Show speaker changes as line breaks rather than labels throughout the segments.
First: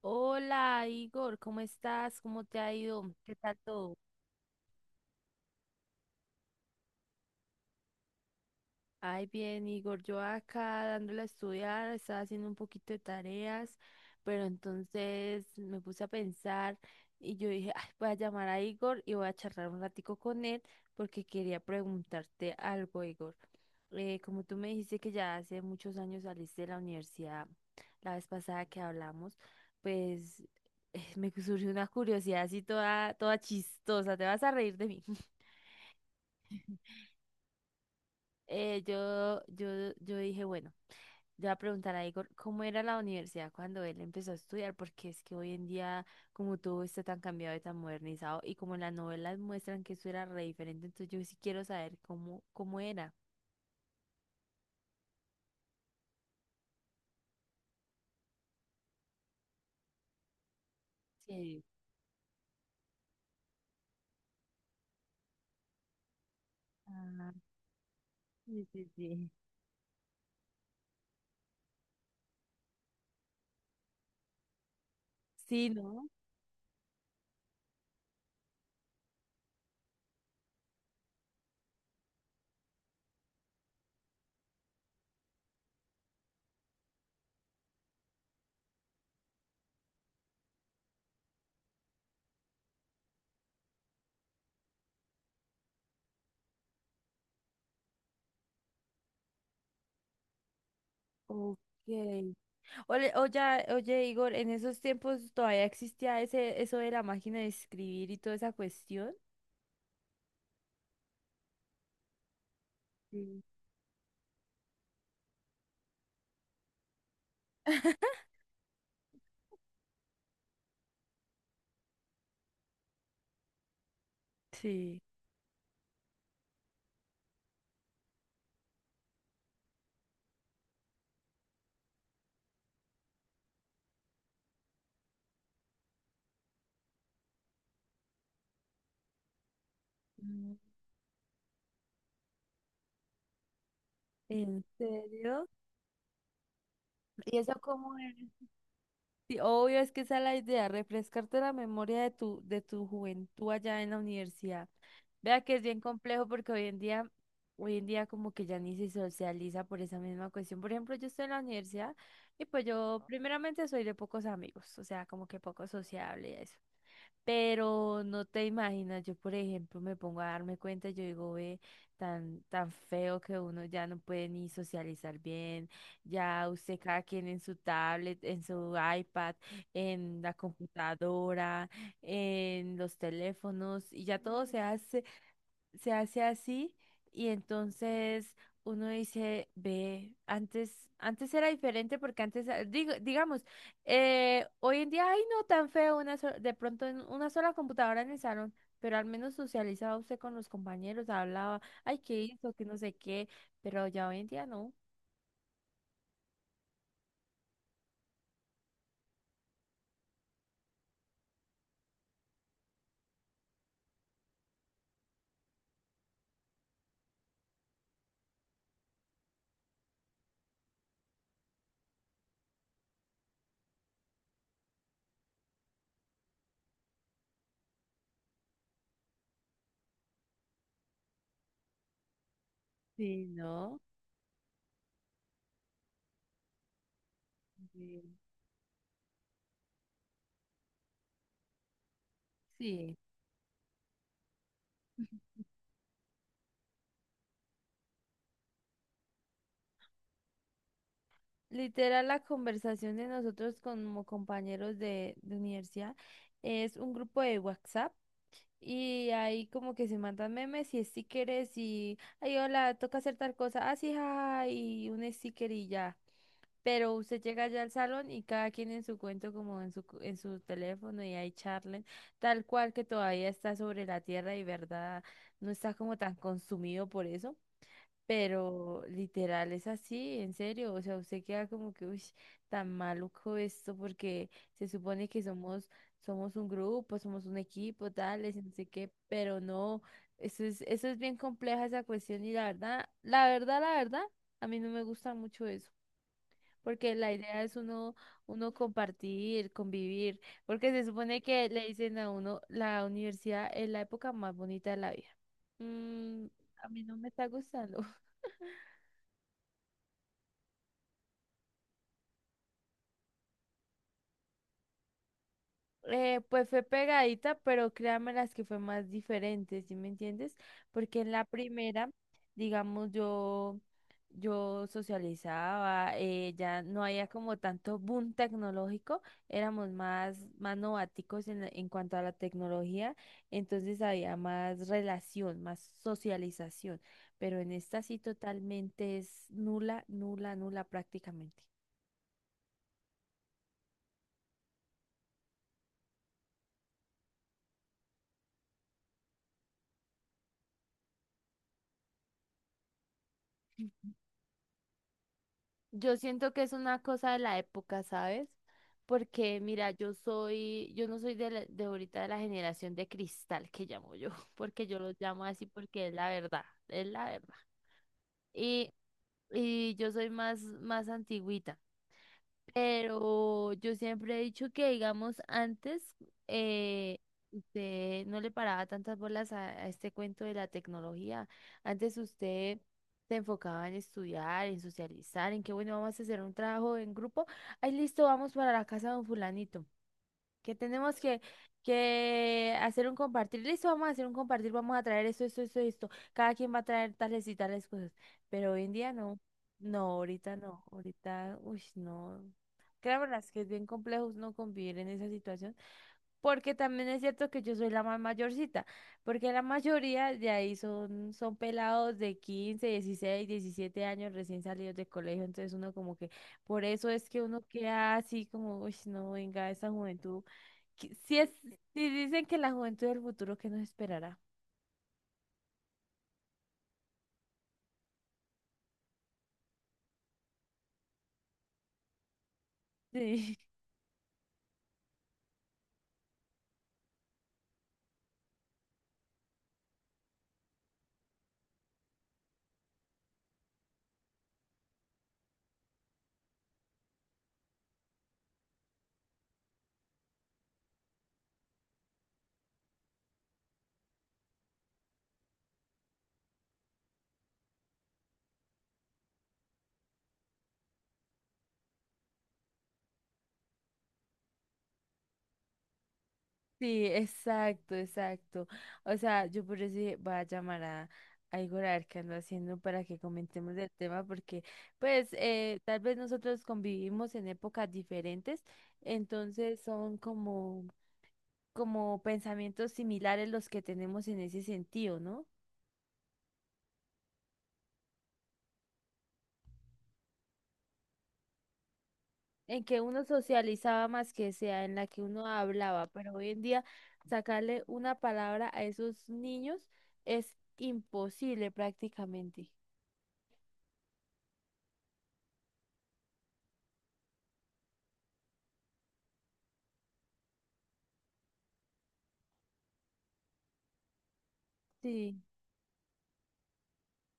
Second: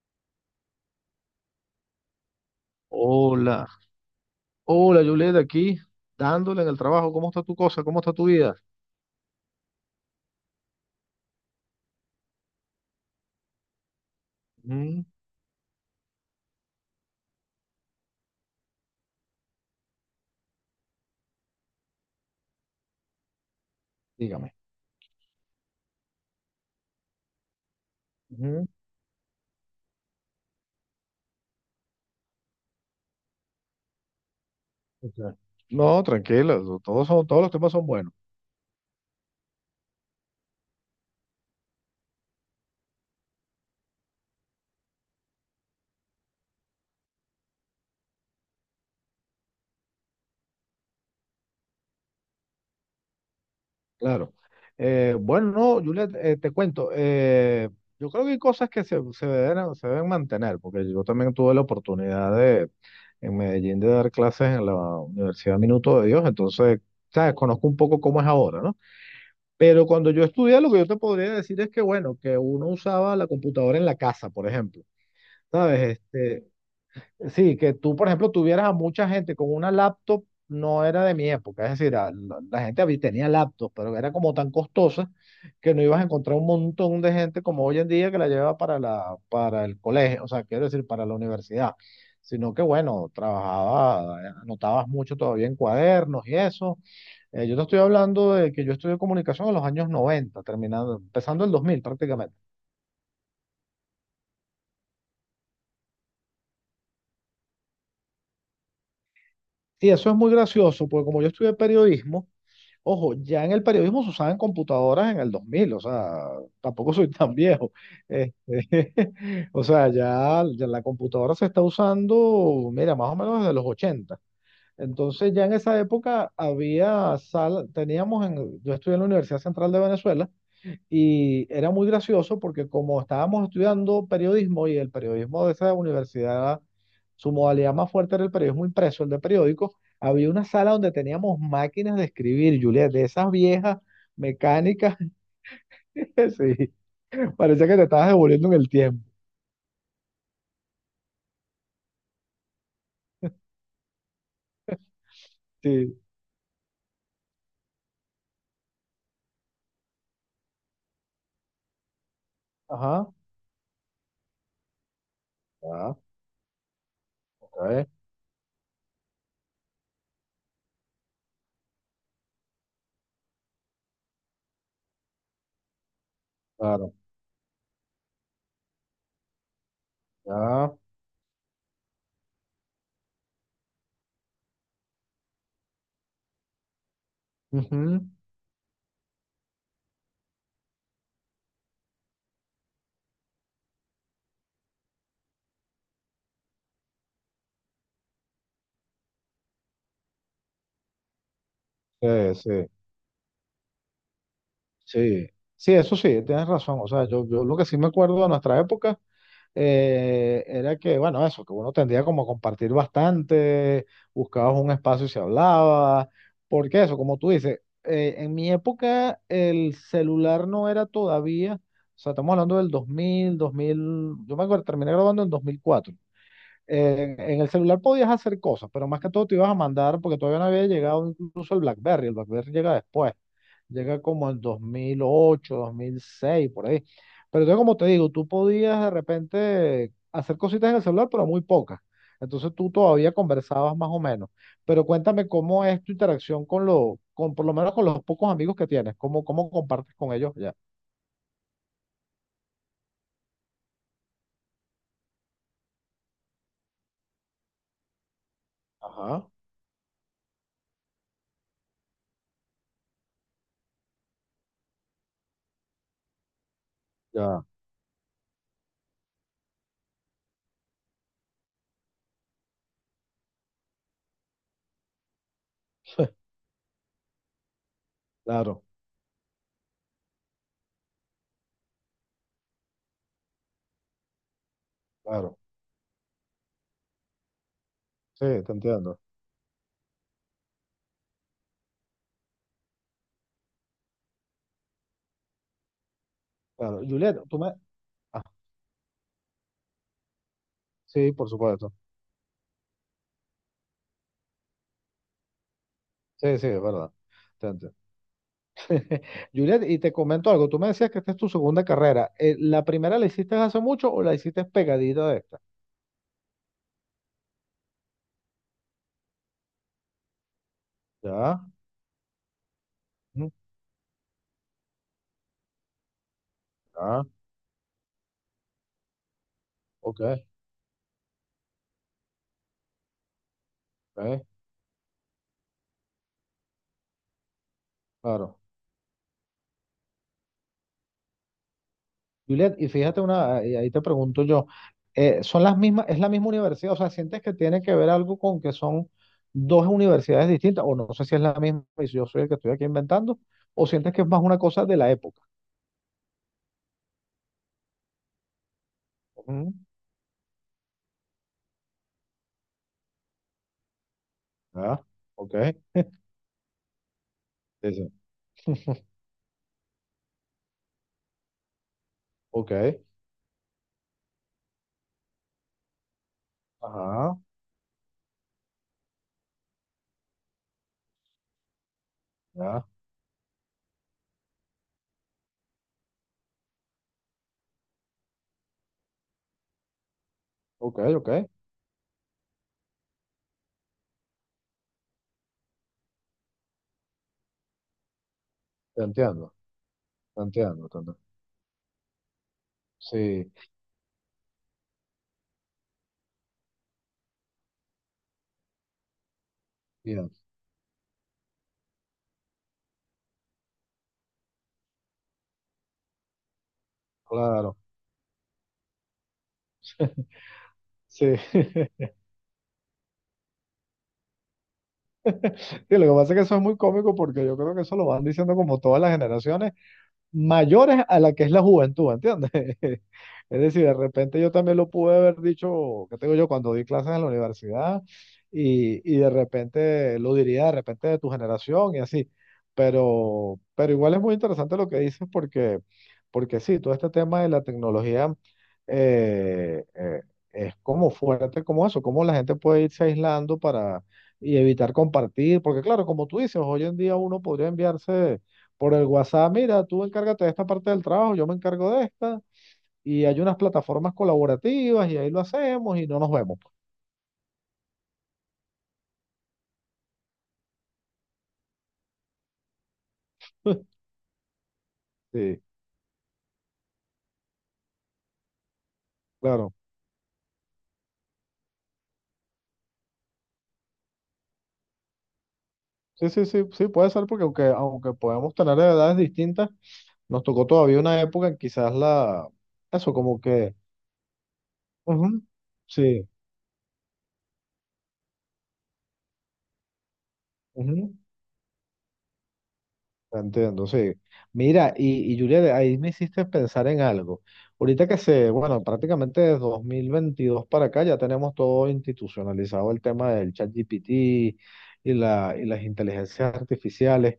Hola Igor, ¿cómo estás? ¿Cómo te ha ido? ¿Qué tal
Hola,
todo?
hola Julieta, aquí dándole en el trabajo. ¿Cómo está tu cosa? ¿Cómo está tu vida?
Ay, bien, Igor, yo acá dándole a estudiar, estaba haciendo un poquito de tareas, pero
Mm,
entonces me puse a pensar y yo dije, ay, voy a llamar a Igor y voy a charlar un ratico con él porque quería preguntarte algo, Igor. Como
Dígame.
tú me dijiste que ya hace muchos años saliste de la universidad, la vez pasada
Ujú,
que hablamos, pues me surgió una curiosidad así toda, toda chistosa, te vas a reír de mí.
ok. No, tranquila, todos los temas son buenos,
Eh, yo, yo, yo dije, bueno, yo voy a preguntar a Igor cómo era la universidad cuando él empezó a estudiar, porque es que hoy en día, como todo está tan cambiado y tan modernizado, y como en las novelas muestran que eso era re diferente, entonces yo sí quiero saber cómo, cómo era.
claro. Bueno, no, Julieta, te cuento. Yo creo que hay cosas que se deben mantener, porque yo también tuve
Sí.
la oportunidad de en Medellín de dar clases en la Universidad Minuto de Dios, entonces,
Ah,
sabes, conozco un poco cómo es ahora,
sí,
¿no?
sí, sí.
Pero cuando yo estudié, lo que yo te podría decir es que, bueno, que uno usaba la computadora en la casa, por ejemplo.
Sí,
¿Sabes?
¿no?
Este, sí, que tú, por ejemplo, tuvieras a mucha gente con una laptop, no era de mi época. Es decir, la gente tenía laptop, pero era como tan costosa que no ibas a encontrar un montón de gente como hoy en día que la lleva para el colegio, o sea, quiero decir, para la universidad. Sino que, bueno, trabajaba, anotabas mucho todavía en cuadernos y eso. Yo te estoy hablando de que yo estudié comunicación en los años 90, terminando, empezando el
Ok.
2000 prácticamente.
Oye, oye, Igor, ¿en esos tiempos todavía existía ese, eso de la máquina de escribir y toda esa cuestión?
Y eso es muy gracioso, porque como yo estudié periodismo, ojo,
Sí.
ya en el periodismo se usaban computadoras en el 2000, o sea, tampoco soy tan viejo. Este, o sea, ya la computadora se está usando, mira, más o menos desde los 80.
Sí.
Entonces ya en esa época había sala, yo estudié en la Universidad Central de Venezuela. Y era muy gracioso porque como estábamos estudiando periodismo y el periodismo de esa universidad, su modalidad más fuerte era el periodismo impreso, el de periódicos, había una
Mm.
sala donde teníamos máquinas de escribir, Juliet, de esas viejas
¿En
mecánicas,
serio?
sí,
¿Y eso
parecía que te
cómo
estabas
es?
devolviendo en el tiempo.
Sí, obvio, es que esa es la idea, refrescarte la memoria de tu juventud allá en la universidad. Vea que es bien
Sí,
complejo porque hoy en día como que ya ni se socializa por esa misma cuestión. Por ejemplo, yo estoy en la universidad y pues yo
ajá,
primeramente soy de pocos amigos, o sea, como que poco
ah,
sociable y eso.
ok,
Pero no te imaginas, yo por ejemplo me pongo a darme cuenta, yo digo, ve, tan, tan feo que uno ya no puede ni socializar bien, ya usted
claro,
cada quien en su tablet, en su iPad, en la
ya,
computadora, en los teléfonos, y ya todo se hace así, y
ujú,
entonces uno dice, ve, antes, antes era diferente porque antes, ah, digo, digamos, hoy en día, ay, no tan feo, de pronto en una sola computadora en el salón, pero al menos socializaba usted con los compañeros, hablaba, ay, qué
sí, sí,
hizo, que no sé qué, pero ya hoy en día no.
sí, sí, eso sí, tienes razón, o sea, yo lo que sí me acuerdo de nuestra época, era que, bueno, eso, que uno tendría como a compartir bastante, buscabas un espacio y se hablaba, porque eso, como tú dices, en mi época el celular no era todavía, o sea, estamos hablando del dos mil. Yo me acuerdo, terminé grabando en 2004. En el celular podías hacer cosas, pero más que todo te ibas a mandar, porque todavía no había llegado incluso el BlackBerry llega después,
Sí, no.
llega como en dos mil ocho 2006 por ahí. Pero entonces, como te
Sí.
digo, tú podías de repente hacer cositas en el celular, pero muy pocas. Entonces tú
Sí,
todavía conversabas más o menos. Pero cuéntame cómo es tu interacción por lo menos con los pocos amigos que tienes, cómo compartes con ellos ya.
literal, la conversación de nosotros como compañeros de universidad es un grupo de WhatsApp. Y
Ajá,
ahí como que se mandan memes y stickers y, ay, hola, toca hacer tal cosa, así, jaja, y un sticker y ya. Pero usted
ya.
llega ya al salón y cada quien en su cuento, como en su, en su teléfono y ahí charlen, tal cual que todavía está sobre la tierra y verdad, no está como tan consumido por eso.
Claro,
Pero literal es así, en serio. O sea, usted queda como que, uy, tan maluco esto, porque se supone que
claro.
somos, somos un grupo, somos un equipo, tales, y
Sí,
no
te
sé qué,
entiendo.
pero no, eso es bien compleja esa cuestión, y la verdad, la verdad, la verdad, a mí no me gusta mucho eso.
Claro.
Porque la
Juliet, tú
idea
me...
es uno,
ah.
uno compartir, convivir, porque se
Sí,
supone
por
que le
supuesto.
dicen a uno, la universidad es la época más bonita de la vida. Mm,
Sí, sí, es
a mí
verdad.
no me está
Te entiendo.
gustando.
Juliet, y te comento algo. Tú me decías que esta es tu segunda carrera. ¿La primera la hiciste hace mucho o la hiciste pegadita de esta?
Pues fue pegadita, pero créanme las que fue más diferente, ¿sí me entiendes? Porque en la
Ya,
primera, digamos,
ujú,
yo socializaba, ya no
ya,
había como tanto boom tecnológico, éramos
ok,
más, más nováticos en cuanto a la tecnología, entonces había
ok,
más relación, más socialización, pero en esta sí
claro.
totalmente es nula, nula, nula prácticamente.
Juliet, y fíjate una, y ahí te pregunto yo, ¿Son las mismas, es la misma universidad? O sea, ¿sientes que tiene que ver algo con que son dos universidades distintas? O no sé si es la misma y si yo soy el que estoy aquí inventando, o sientes que es más una cosa de la época.
Yo siento que es una cosa de la época, ¿sabes? Porque
Ujú,
mira, yo soy, yo no soy de ahorita de la generación de cristal que llamo yo, porque yo
ya,
los llamo
ok,
así porque es la verdad, es la verdad.
dice,
Y, y yo soy más, más antigüita.
ok,
Pero yo siempre he dicho que, digamos, antes eh,
ajá,
usted no le paraba tantas bolas a este cuento de la tecnología. Antes usted
ya,
se enfocaba en estudiar, en socializar, en que, bueno, vamos a hacer un trabajo en grupo. Ahí listo, vamos para la casa de un fulanito que
ok,
tenemos
ok,
que hacer un compartir. Listo, vamos a hacer un compartir, vamos a traer esto, esto, esto, esto. Cada quien va a traer tales y tales cosas. Pero hoy en
te
día no.
entiendo,
No,
te
ahorita no.
entiendo, te entiendo.
Ahorita, uy, no. Créanme las
Sí,
que es bien complejo no convivir en esa situación. Porque también es cierto que yo soy la más mayorcita, porque la
bien,
mayoría de ahí son, son pelados de 15, 16, 17 años recién salidos de colegio, entonces uno como que, por eso es que uno
claro.
queda así como, uy, no, venga, esa juventud,
Sí.
si es, si dicen que la juventud del futuro, ¿qué nos esperará?
Sí, lo que pasa es que eso es muy cómico porque yo creo que eso lo van diciendo como todas las generaciones mayores a la que es la juventud, ¿entiendes?
Sí.
Es decir, de repente yo también lo pude haber dicho, ¿qué tengo yo? Cuando di clases en la universidad y de repente lo diría de repente de tu generación y así. Pero igual es muy interesante lo que dices porque, porque sí, todo este tema de la tecnología eh, eh, es como fuerte como eso, como la gente puede irse aislando para y evitar compartir, porque claro, como tú dices, hoy en día uno podría enviarse por el WhatsApp, mira, tú encárgate de esta parte del trabajo, yo me encargo de esta, y hay unas plataformas colaborativas y ahí lo hacemos y no nos vemos.
Sí, exacto, exacto. O sea, yo por eso dije, voy a llamar a Igor a ver qué anda haciendo para que comentemos el tema, porque pues
Sí,
eh, tal vez nosotros convivimos en épocas diferentes,
claro.
entonces son como, como pensamientos similares los que tenemos en ese sentido, ¿no?
Sí, sí, sí, sí, puede ser porque aunque, aunque podemos tener edades distintas, nos tocó todavía una época en quizás
En que
eso
uno
como que,
socializaba más que sea, en la que
ujú,
uno hablaba,
sí,
pero hoy en día sacarle una palabra a esos niños es
ujú,
imposible prácticamente.
entiendo, sí. Mira, y Julia, de ahí me hiciste pensar en algo. Ahorita que se, bueno, prácticamente desde 2022 para acá ya tenemos todo institucionalizado el tema del ChatGPT y,
Sí.
la, y las inteligencias artificiales.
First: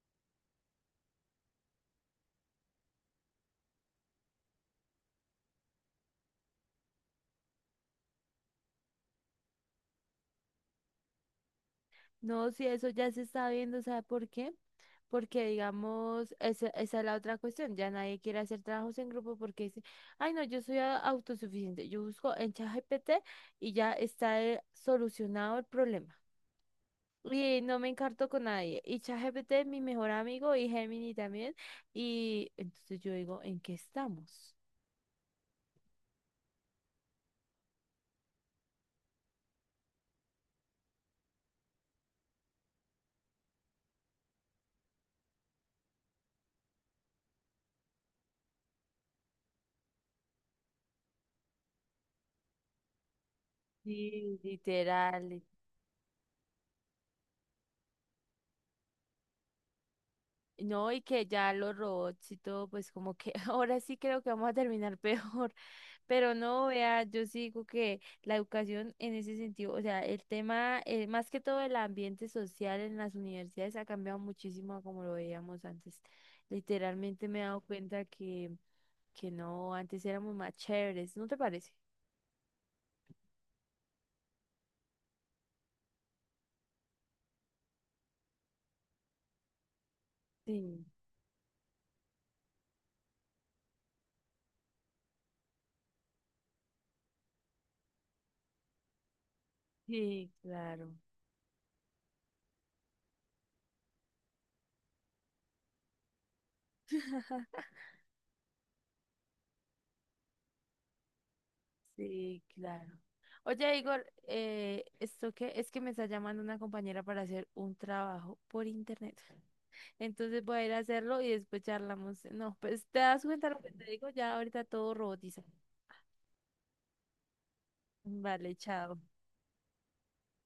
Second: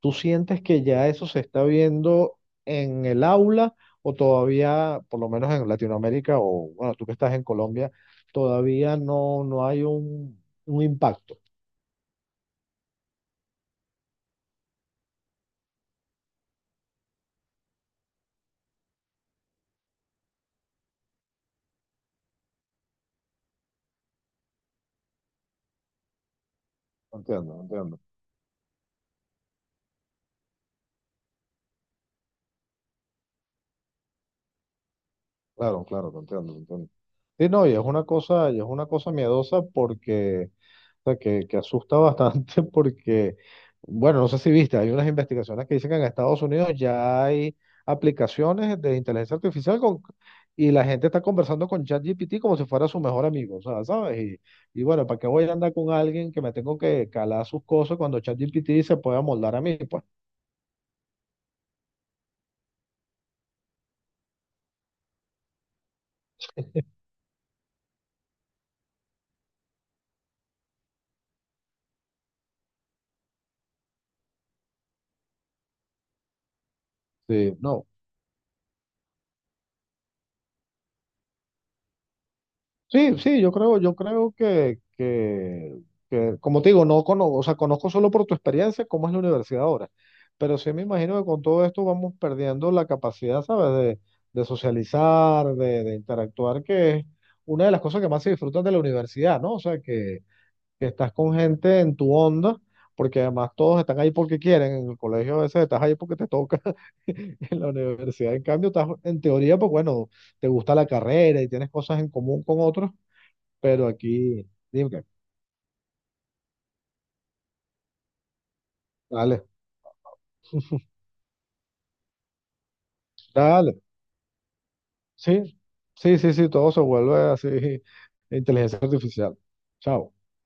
¿Tú sientes que ya eso se está viendo en el aula o todavía, por lo menos en Latinoamérica o, bueno, tú que estás en Colombia, todavía no, no hay un impacto?
No, sí, eso ya se está viendo, ¿sabe por qué? Porque, digamos, esa es la otra cuestión, ya nadie quiere hacer trabajos en grupo porque dice, ay, no, yo soy autosuficiente, yo busco en ChatGPT y ya está, solucionado el problema.
No Entiendo,
Y
no
no me
entiendo.
encarto con nadie. Y ChatGPT es mi mejor amigo y Gemini también. Y entonces yo digo, ¿en qué estamos?
Claro, claro, te entiendo, te entiendo. Sí, no, y es una cosa miedosa porque, o sea, que asusta bastante porque, bueno, no sé si viste, hay unas investigaciones que dicen que en Estados Unidos ya hay aplicaciones de inteligencia artificial y la gente está conversando con ChatGPT como si fuera su mejor amigo, o sea, ¿sabes?
Sí,
Y bueno, ¿para qué
literal.
voy a andar con alguien que me tengo que calar sus cosas cuando ChatGPT se pueda moldar a mí? Pues
No, y que ya los robots y todo, pues como que ahora sí creo que vamos a terminar peor. Pero no, vea, yo sí digo que la educación en ese sentido, o sea, el tema, más que todo el ambiente social en las universidades ha cambiado muchísimo a como lo veíamos antes. Literalmente me he
sí,
dado
no,
cuenta que no, antes éramos más chéveres, ¿no te parece?
sí, sí, yo creo que, como te digo, no conozco, o sea, conozco solo por tu experiencia cómo es la universidad ahora, pero sí me
Sí,
imagino que con todo esto vamos perdiendo la capacidad, ¿sabes? De socializar, de interactuar, que es una de las cosas que más se disfrutan de la universidad, ¿no? O sea, que,
sí,
que
claro,
estás con gente en tu onda, porque además todos están ahí porque quieren, en el colegio a veces estás ahí porque te toca, en la universidad, en cambio, estás en teoría, pues bueno, te gusta la carrera y tienes cosas en
sí,
común con
claro.
otros
Oye,
pero
Igor,
aquí, dime,
¿esto qué? Es que me está llamando una compañera para hacer un trabajo por internet.
dale,
Entonces voy a ir a hacerlo y después charlamos. No, pues te das cuenta lo que
dale.
te digo, ya ahorita todo robotizado.
Sí, sí, sí, sí, todo se vuelve así,
Vale,
inteligencia
chao.
artificial. Chao.